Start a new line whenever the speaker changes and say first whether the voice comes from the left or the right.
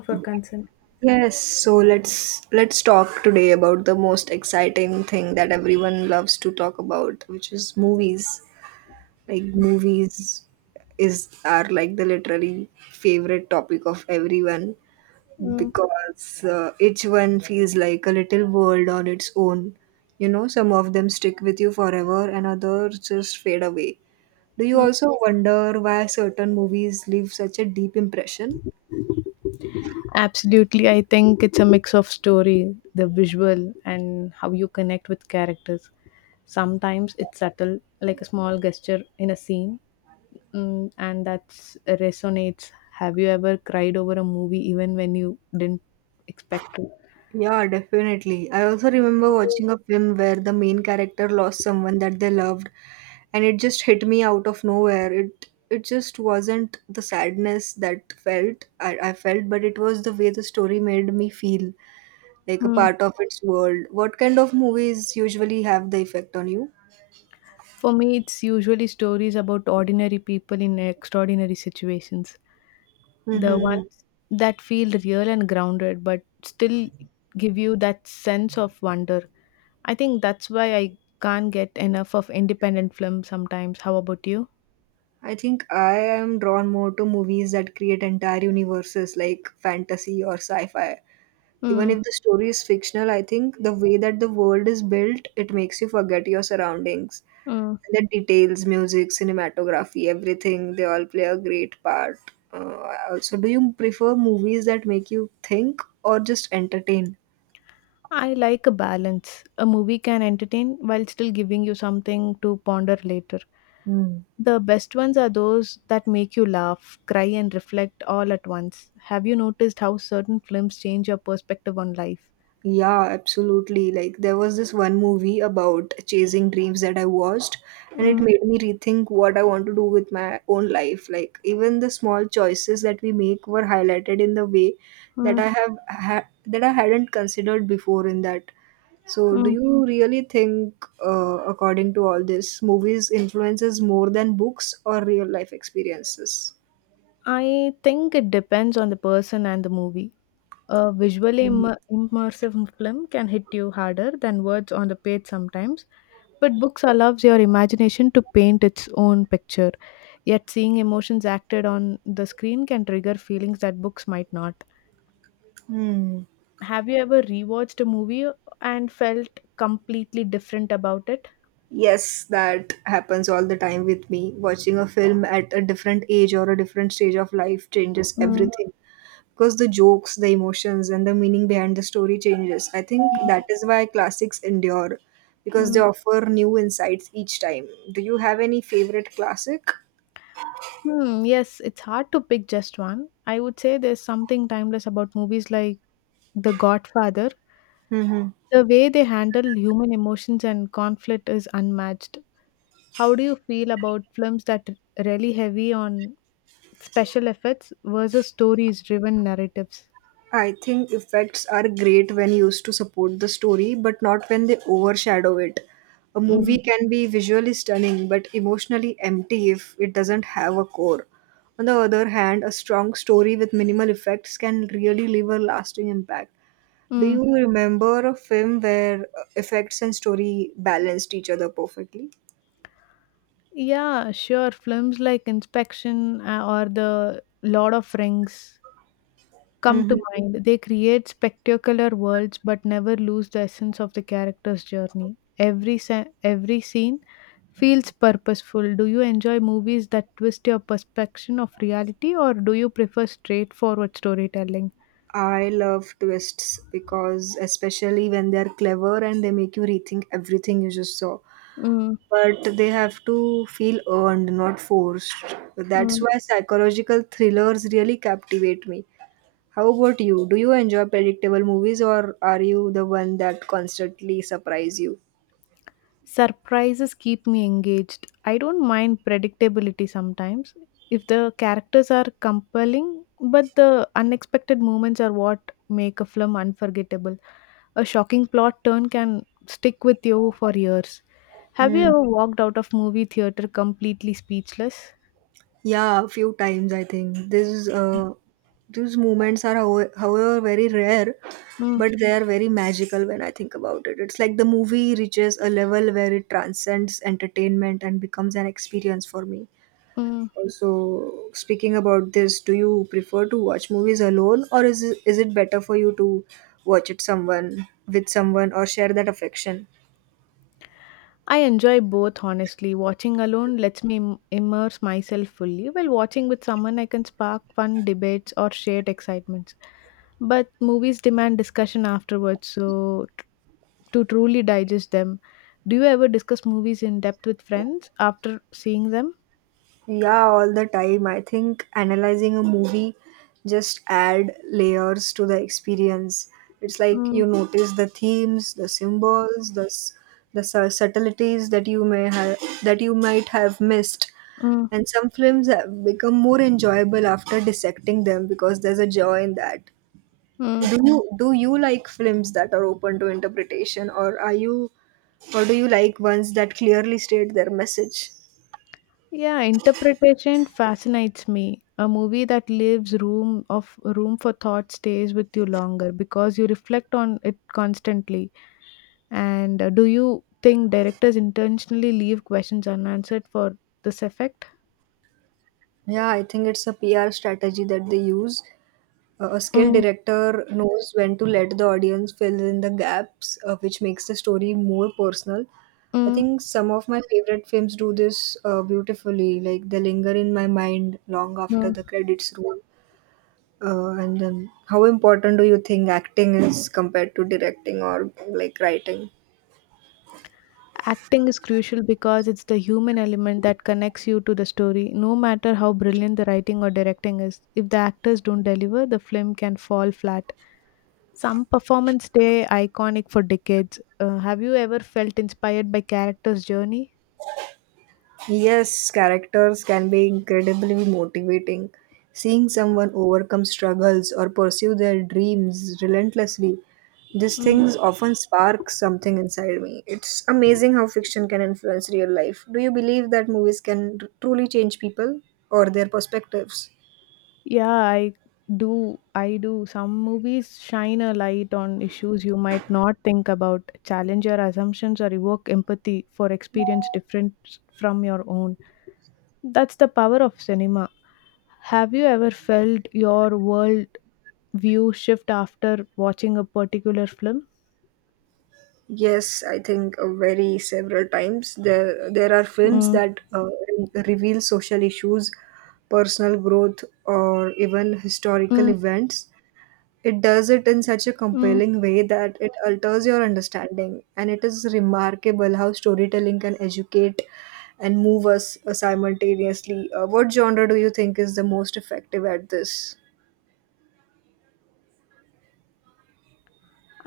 left: For consent.
right: Yes, so let's talk today about the most exciting thing that everyone loves to talk about, which is movies. Like movies is are like the literally favorite topic of everyone
left: Mm.
right: because each one feels like a little world on its own. You know, some of them stick with you forever and others just fade away. Do you
left: Mm.
right: also wonder why certain movies leave such a deep impression?
left: Absolutely, I think it's a mix of story, the visual, and how you connect with characters. Sometimes it's subtle, like a small gesture in a scene, and that resonates. Have you ever cried over a movie even when you didn't expect to?
right: Yeah, definitely. I also remember watching a film where the main character lost someone that they loved, and it just hit me out of nowhere. It just wasn't the sadness that felt I felt, but it was the way the story made me feel, like a
left: Mm.
right: part of its world. What kind of movies usually have the effect on you?
left: For me, it's usually stories about ordinary people in extraordinary situations. The
right: Mm-hmm.
left: ones that feel real and grounded, but still give you that sense of wonder. I think that's why I can't get enough of independent films sometimes. How about you?
right: I think I am drawn more to movies that create entire universes like fantasy or sci-fi. Even
left: Mm.
right: if the story is fictional, I think the way that the world is built, it makes you forget your surroundings
left: Mm.
right: and the details, music, cinematography, everything, they all play a great part. uh, Also, do you prefer movies that make you think or just entertain?
left: I like a balance. A movie can entertain while still giving you something to ponder later. The best ones are those that make you laugh, cry, and reflect all at once. Have you noticed how certain films change your perspective on life?
right: Yeah, absolutely. Like there was this one movie about chasing dreams that I watched, and
left: Mm.
right: it made me rethink what I want to do with my own life. Like even the small choices that we make were highlighted in the way
left: Mm.
right: that I hadn't considered before in that. So do
left: Mm.
right: you really think according to all this, movies influences more than books or real life experiences?
left: I think it depends on the person and the movie. A visually immersive film can hit you harder than words on the page sometimes, but books allows your imagination to paint its own picture, yet seeing emotions acted on the screen can trigger feelings that books might not.
right: Hmm.
left: Have you ever rewatched a movie and felt completely different about it?
right: Yes, that happens all the time with me. Watching a film at a different age or a different stage of life changes
left: Mm.
right: everything because the jokes, the emotions, and the meaning behind the story changes. I think
left: Mm.
right: that is why classics endure because they
left: Mm.
right: offer new insights each time. Do you have any favorite classic?
left: Hmm, yes, it's hard to pick just one. I would say there's something timeless about movies like The Godfather.
right: Mm-hmm.
left: The way they handle human emotions and conflict is unmatched. How do you feel about films that rely heavy on special effects versus stories driven narratives?
right: I think effects are great when used to support the story, but not when they overshadow it. A
left: Mm.
right: movie can be visually stunning but emotionally empty if it doesn't have a core. On the other hand, a strong story with minimal effects can really leave a lasting impact. Do
left: Mm.
right: you remember a film where effects and story balanced each other perfectly?
left: Yeah, sure. Films like Inspection or The Lord of Rings come
right: Hmm.
left: to mind. They create spectacular worlds but never lose the essence of the character's journey. Every every scene feels purposeful. Do you enjoy movies that twist your perception of reality or do you prefer straightforward storytelling?
right: I love twists because, especially when they're clever and they make you rethink everything you just saw.
left: Mm.
right: But they have to feel earned, not forced. That's why psychological thrillers really captivate me. How about you? Do you enjoy predictable movies or are you the one that constantly surprise you?
left: Surprises keep me engaged. I don't mind predictability sometimes if the characters are compelling, but the unexpected moments are what make a film unforgettable. A shocking plot turn can stick with you for years. Have you
right: Hmm.
left: ever walked out of movie theater completely speechless?
right: Yeah, a few times I think. These moments are however very rare,
left: Mm.
right: but they are very magical when I think about it. It's like the movie reaches a level where it transcends entertainment and becomes an experience for me.
left: Mm.
right: So speaking about this, do you prefer to watch movies alone, or is it better for you to watch it someone with someone or share that affection?
left: I enjoy both, honestly. Watching alone lets me immerse myself fully, while watching with someone, I can spark fun debates or shared excitements, but movies demand discussion afterwards so to truly digest them. Do you ever discuss movies in depth with friends after seeing them?
right: Yeah, all the time. I think analyzing a movie just add layers to the experience. It's like
left: Mm.
right: you notice the themes, the symbols, the subtleties that you may have that you might have missed.
left: Mm.
right: And some films have become more enjoyable after dissecting them because there's a joy in that.
left: Mm.
right: Do you like films that are open to interpretation or are you or do you like ones that clearly state their message?
left: Yeah, interpretation fascinates me. A movie that leaves room of room for thought stays with you longer because you reflect on it constantly. And do you think directors intentionally leave questions unanswered for this effect?
right: Yeah, I think it's a pr strategy that they use. A skilled
left: Mm.
right: director knows when to let the audience fill in the gaps, which makes the story more personal. I
left: Mm.
right: think some of my favorite films do this beautifully, like they linger in my mind long after the
left: Mm.
right: credits roll. And then, how important do you think acting is compared to directing or like writing?
left: Acting is crucial because it's the human element that connects you to the story, no matter how brilliant the writing or directing is. If the actors don't deliver, the film can fall flat. Some performances stay iconic for decades. Have you ever felt inspired by characters' journey?
right: Yes, characters can be incredibly motivating. Seeing someone overcome struggles or pursue their dreams relentlessly, these
left: Mm.
right: things often spark something inside me. It's amazing how fiction can influence real life. Do you believe that movies can truly change people or their perspectives?
left: Yeah, I do. I do. Some movies shine a light on issues you might not think about, challenge your assumptions, or evoke empathy for experience different from your own. That's the power of cinema. Have you ever felt your world view shift after watching a particular film?
right: Yes, I think very several times there are films
left: Mm.
right: that reveal social issues, personal growth, or even historical
left: Mm.
right: events. It does it in such a
left: Mm.
right: compelling way that it alters your understanding, and it is remarkable how storytelling can educate and move us simultaneously. What genre do you think is the most effective at this?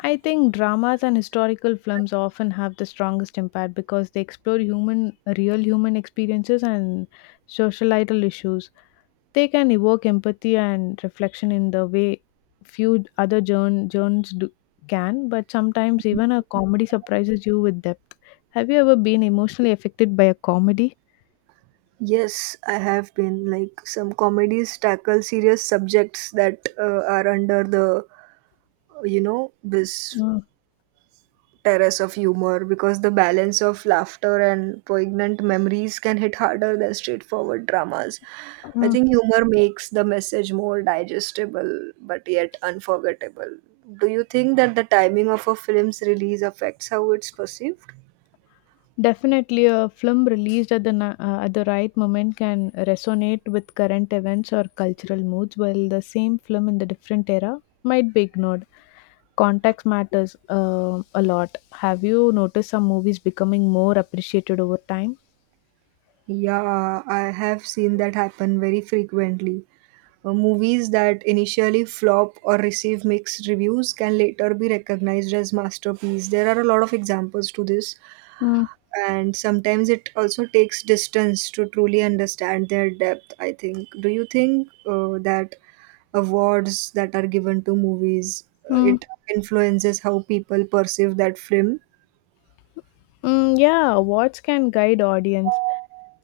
left: I think dramas and historical films often have the strongest impact because they explore human, real human experiences and societal issues. They can evoke empathy and reflection in the way few other journals do, can, but sometimes even a comedy surprises you with depth. Have you ever been emotionally affected by a comedy?
right: Yes, I have been, like some comedies tackle serious subjects that are under the you know this
left: Mm.
right: terrace of humor because the balance of laughter and poignant memories can hit harder than straightforward dramas. I
left: Mm.
right: think humor makes the message more digestible but yet unforgettable. Do you think that the timing of a film's release affects how it's perceived?
left: Definitely, a film released at the right moment can resonate with current events or cultural moods, while the same film in the different era might be ignored. Context matters a lot. Have you noticed some movies becoming more appreciated over time?
right: Yeah, I have seen that happen very frequently. Movies that initially flop or receive mixed reviews can later be recognized as masterpieces. There are a lot of examples to this,
left: Mm,
right: and sometimes it also takes distance to truly understand their depth, I think. Do you think that awards that are given to movies,
left: mm,
right: it influences how people perceive that film?
left: yeah, awards can guide audience,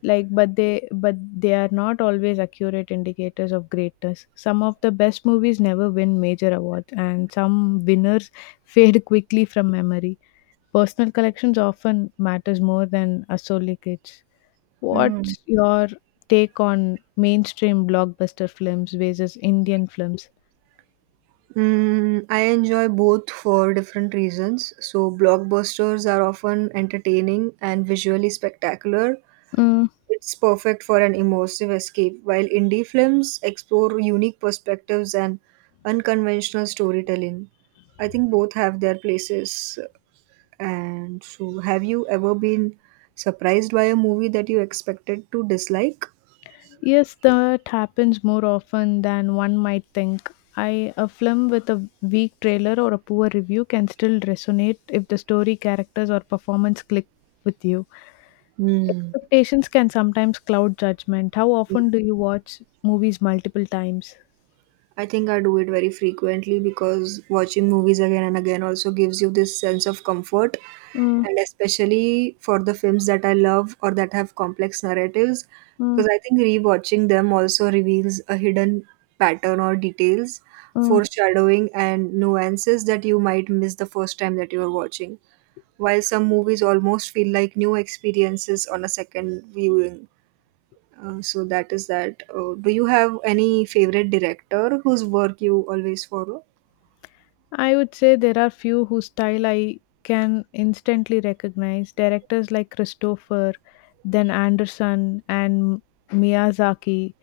left: like but they are not always accurate indicators of greatness. Some of the best movies never win major awards, and some winners fade quickly from memory. Personal collections often matters more than associates.
right: Hmm.
left: What's your take on mainstream blockbuster films versus indian films?
right: I enjoy both for different reasons. So, blockbusters are often entertaining and visually spectacular.
left: Hmm.
right: It's perfect for an immersive escape, while indie films explore unique perspectives and unconventional storytelling. I think both have their places. And so, have you ever been surprised by a movie that you expected to dislike?
left: Yes, that happens more often than one might think. I a film with a weak trailer or a poor review can still resonate if the story, characters, or performance click with you.
right: Hmm.
left: Expectations can sometimes cloud judgment. How often do you watch movies multiple times?
right: I think I do it very frequently because watching movies again and again also gives you this sense of comfort.
left: Mm.
right: And especially for the films that I love or that have complex narratives,
left: Mm.
right: because I think rewatching them also reveals a hidden pattern or details,
left: Mm.
right: foreshadowing, and nuances that you might miss the first time that you are watching. While some movies almost feel like new experiences on a second viewing. So that is that. Do you have any favorite director whose work you always follow?
left: I would say there are few whose style I can instantly recognize. Directors like Christopher, then Anderson and Miyazaki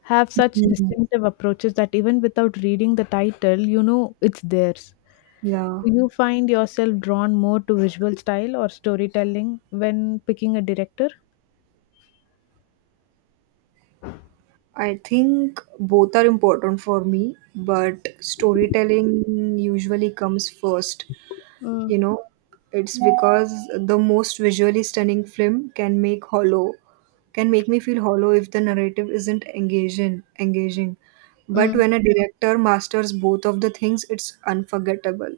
left: have such
right: Mhm.
left: distinctive approaches that even without reading the title, you know it's theirs.
right: Yeah,
left: Do you find yourself drawn more to visual style or storytelling when picking a director?
right: I think both are important for me, but storytelling usually comes first.
left: Mm.
right: You know, it's because the most visually stunning film can make hollow, can make me feel hollow if the narrative isn't engaging. But
left: Mm.
right: when a director masters both of the things, it's unforgettable.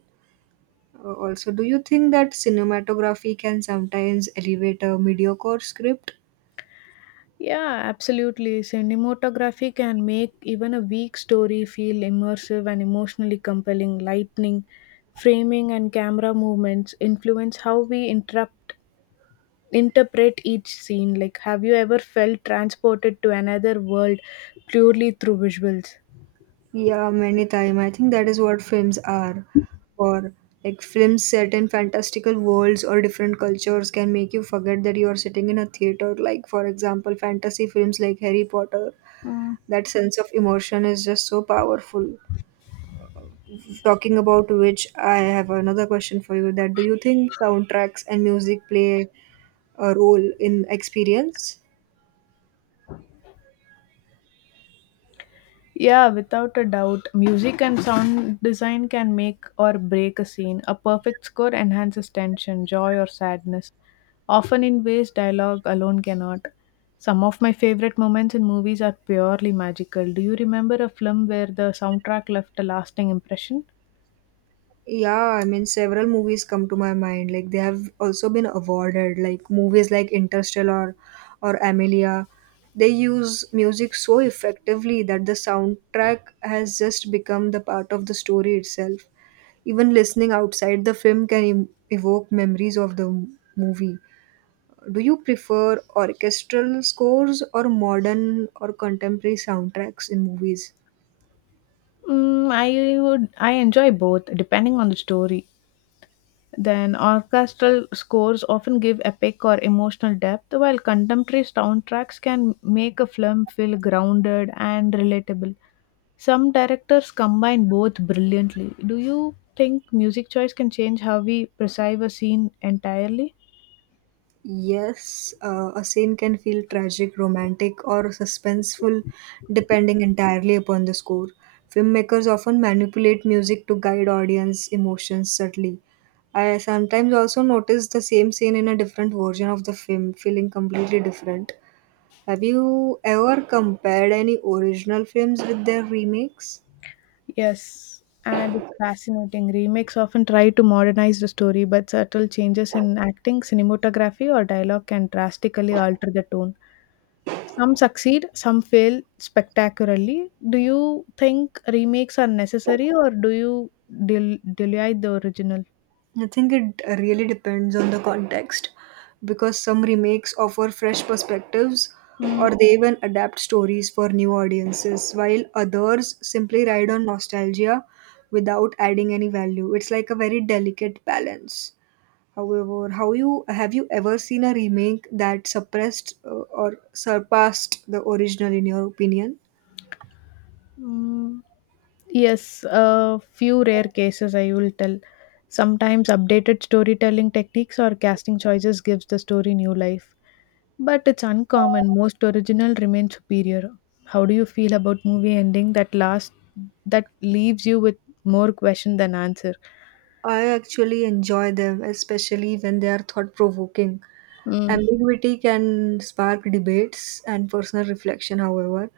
right: Also, do you think that cinematography can sometimes elevate a mediocre script?
left: Yeah, absolutely. Cinematography can make even a weak story feel immersive and emotionally compelling. Lightning, framing, and camera movements influence how we interrupt, interpret each scene. Like, have you ever felt transported to another world purely through visuals?
right: Yeah, many time. I think that is what films are. Or like films set in fantastical worlds or different cultures can make you forget that you are sitting in a theater. Like for example, fantasy films like Harry Potter. That sense of emotion is just so powerful. Talking about which, I have another question for you. That do you think soundtracks and music play a role in experience?
left: Yeah, without a doubt. Music and sound design can make or break a scene. A perfect score enhances tension, joy, or sadness, often in ways dialogue alone cannot. Some of my favorite moments in movies are purely magical. Do you remember a film where the soundtrack left a lasting impression?
right: Yeah, I mean, several movies come to my mind. Like they have also been awarded, like movies like Interstellar or Amelia. They use music so effectively that the soundtrack has just become the part of the story itself. Even listening outside the film can evoke memories of the movie. Do you prefer orchestral scores or modern or contemporary soundtracks in movies?
left: Mm, I I enjoy both depending on the story. Then orchestral scores often give epic or emotional depth, while contemporary soundtracks can make a film feel grounded and relatable. Some directors combine both brilliantly. Do you think music choice can change how we perceive a scene entirely?
right: Yes, a scene can feel tragic, romantic, or suspenseful depending entirely upon the score. Filmmakers often manipulate music to guide audience emotions subtly. I sometimes also notice the same scene in a different version of the film, feeling completely different. Have you ever compared any original films with their remakes?
left: Yes, and it's fascinating. Remakes often try to modernize the story, but subtle changes in acting, cinematography, or dialogue can drastically alter the tone. Some succeed, some fail spectacularly. Do you think remakes are necessary or do you delete the original?
right: I think it really depends on the context because some remakes offer fresh perspectives
left: Mm,
right: or they even adapt stories for new audiences, while others simply ride on nostalgia without adding any value. It's like a very delicate balance. However, how you have you ever seen a remake that suppressed or surpassed the original in your opinion?
left: mm, yes, a few rare cases I will tell. Sometimes updated storytelling techniques or casting choices gives the story new life, but it's uncommon. Most original remain superior. How do you feel about movie ending that last that leaves you with more question than answer?
right: I actually enjoy them, especially when they are thought provoking.
left: Mm.
right: Ambiguity can spark debates and personal reflection, however,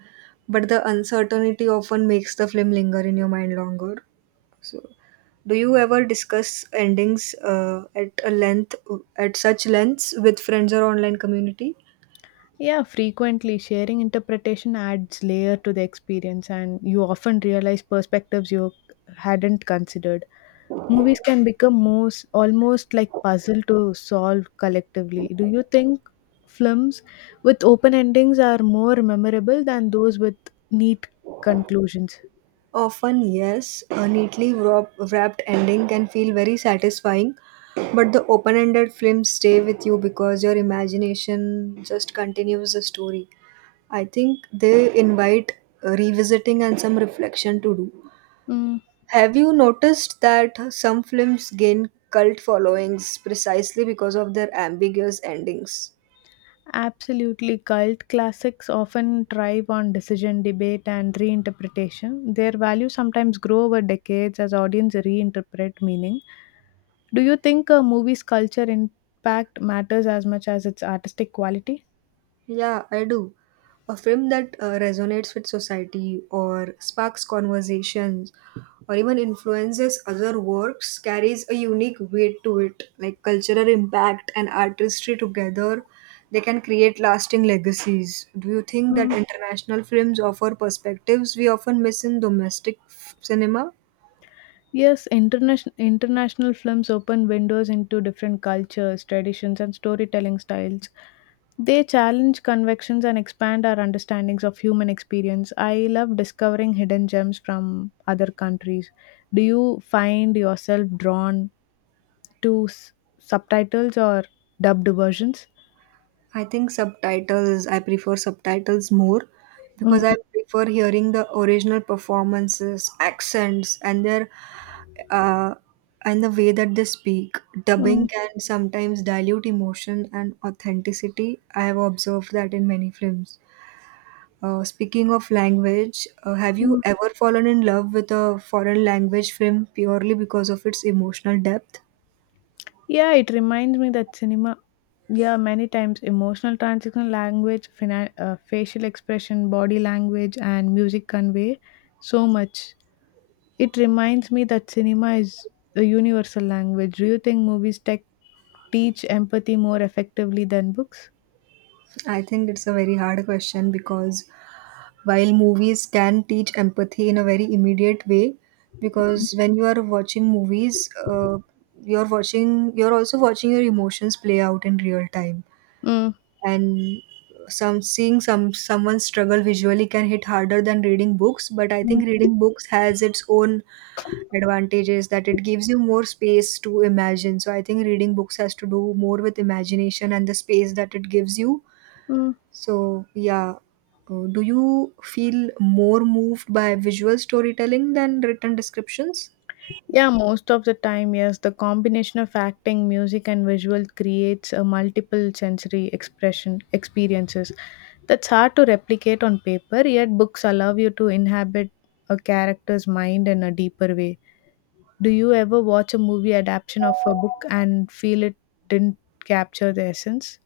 right: but the uncertainty often makes the film linger in your mind longer. So, do you ever discuss endings at such lengths, with friends or online community?
left: Yeah, frequently sharing interpretation adds layer to the experience, and you often realize perspectives you hadn't considered. Movies can become most almost like puzzle to solve collectively. Do you think films with open endings are more memorable than those with neat conclusions?
right: Often, yes. A neatly wrapped ending can feel very satisfying, but the open-ended films stay with you because your imagination just continues the story. I think they invite revisiting and some reflection to do.
left: Mm.
right: Have you noticed that some films gain cult followings precisely because of their ambiguous endings?
left: Absolutely, cult classics often thrive on decision debate and reinterpretation. Their value sometimes grow over decades as audiences reinterpret meaning. Do you think a movie's culture impact matters as much as its artistic quality?
right: Yeah, I do. A film that resonates with society or sparks conversations or even influences other works carries a unique weight to it, like cultural impact and artistry together. They can create lasting legacies. Do you think that international films offer perspectives we often miss in domestic cinema?
left: Yes, international films open windows into different cultures, traditions, and storytelling styles. They challenge convictions and expand our understandings of human experience. I love discovering hidden gems from other countries. Do you find yourself drawn to subtitles or dubbed versions?
right: I think subtitles, I prefer subtitles more because I
left: Mm.
right: prefer hearing the original performances, accents, and their uh, and the way that they speak. Dubbing
left: Mm.
right: can sometimes dilute emotion and authenticity. I have observed that in many films. Speaking of language, have you
left: Mm.
right: ever fallen in love with a foreign language film purely because of its emotional depth?
left: Yeah, it reminds me that cinema. Yeah, many times emotional transitional language, facial expression, body language, and music convey so much. It reminds me that cinema is a universal language. Do you think movies tech teach empathy more effectively than books?
right: I think it's a very hard question because while movies can teach empathy in a very immediate way, because when you are watching movies, you're watching, you're also watching your emotions play out in real time,
left: Mm.
right: and some seeing some someone struggle visually can hit harder than reading books. But I think reading books has its own advantages that it gives you more space to imagine. So I think reading books has to do more with imagination and the space that it gives you,
left: Mm.
right: so, yeah, do you feel more moved by visual storytelling than written descriptions?
left: Yeah, most of the time, yes. The combination of acting, music, and visual creates a multiple sensory expression experiences that's hard to replicate on paper. Yet, books allow you to inhabit a character's mind in a deeper way. Do you ever watch a movie adaptation of a book and feel it didn't capture the essence?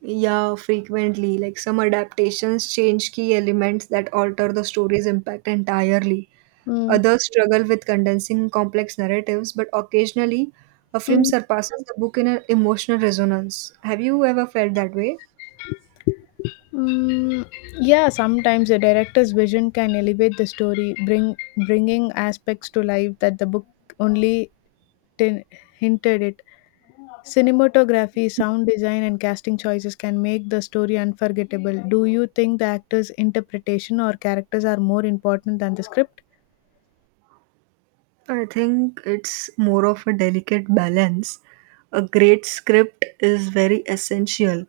right: Yeah, frequently. Like some adaptations change key elements that alter the story's impact entirely.
left: Mm.
right: Others struggle with condensing complex narratives, but occasionally a film
left: Mm.
right: surpasses the book in an emotional resonance. Have you ever felt that way?
left: Mm. Yeah, sometimes the director's vision can elevate the story, bringing aspects to life that the book only tin- hinted it. Cinematography, sound design, and casting choices can make the story unforgettable. Do you think the actor's interpretation or characters are more important than the script?
right: I think it's more of a delicate balance. A great script is very essential,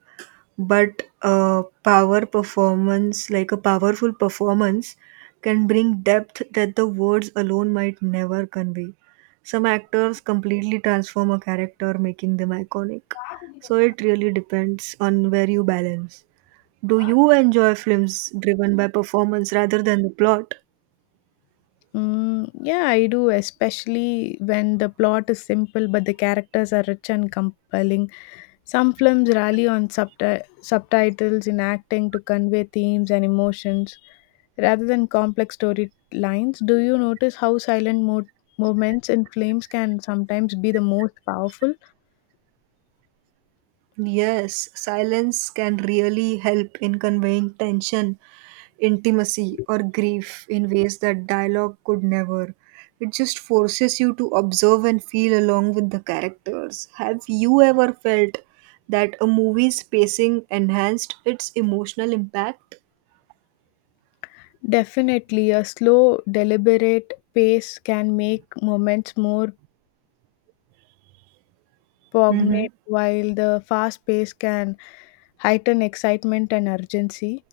right: but a power performance, like a powerful performance, can bring depth that the words alone might never convey. Some actors completely transform a character, making them iconic. So it really depends on where you balance. Do you enjoy films driven by performance rather than the plot?
left: Mm, yeah, I do, especially when the plot is simple but the characters are rich and compelling. Some films rely on subtitles in acting to convey themes and emotions rather than complex storylines. Do you notice how silent moments in films can sometimes be the most powerful?
right: Yes, silence can really help in conveying tension, intimacy, or grief in ways that dialogue could never. It just forces you to observe and feel along with the characters. Have you ever felt that a movie's pacing enhanced its emotional impact?
left: Definitely, a slow, deliberate pace can make moments more
right: Mm-hmm.
left: poignant, while the fast pace can heighten excitement and urgency.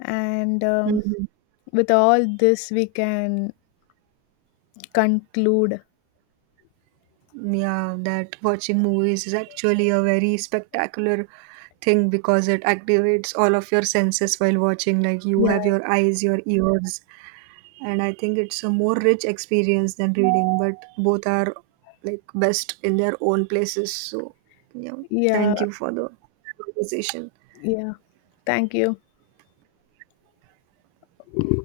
left: And
right: Mm-hmm.
left: with all this, we can conclude.
right: Yeah, that watching movies is actually a very spectacular thing because it activates all of your senses while watching. Like you
left: Yeah,
right: have your eyes, your ears, and I think it's a more rich experience than reading, but both are like best in their own places. So, yeah,
left: yeah,
right: thank you for the conversation.
left: yeah. Thank you.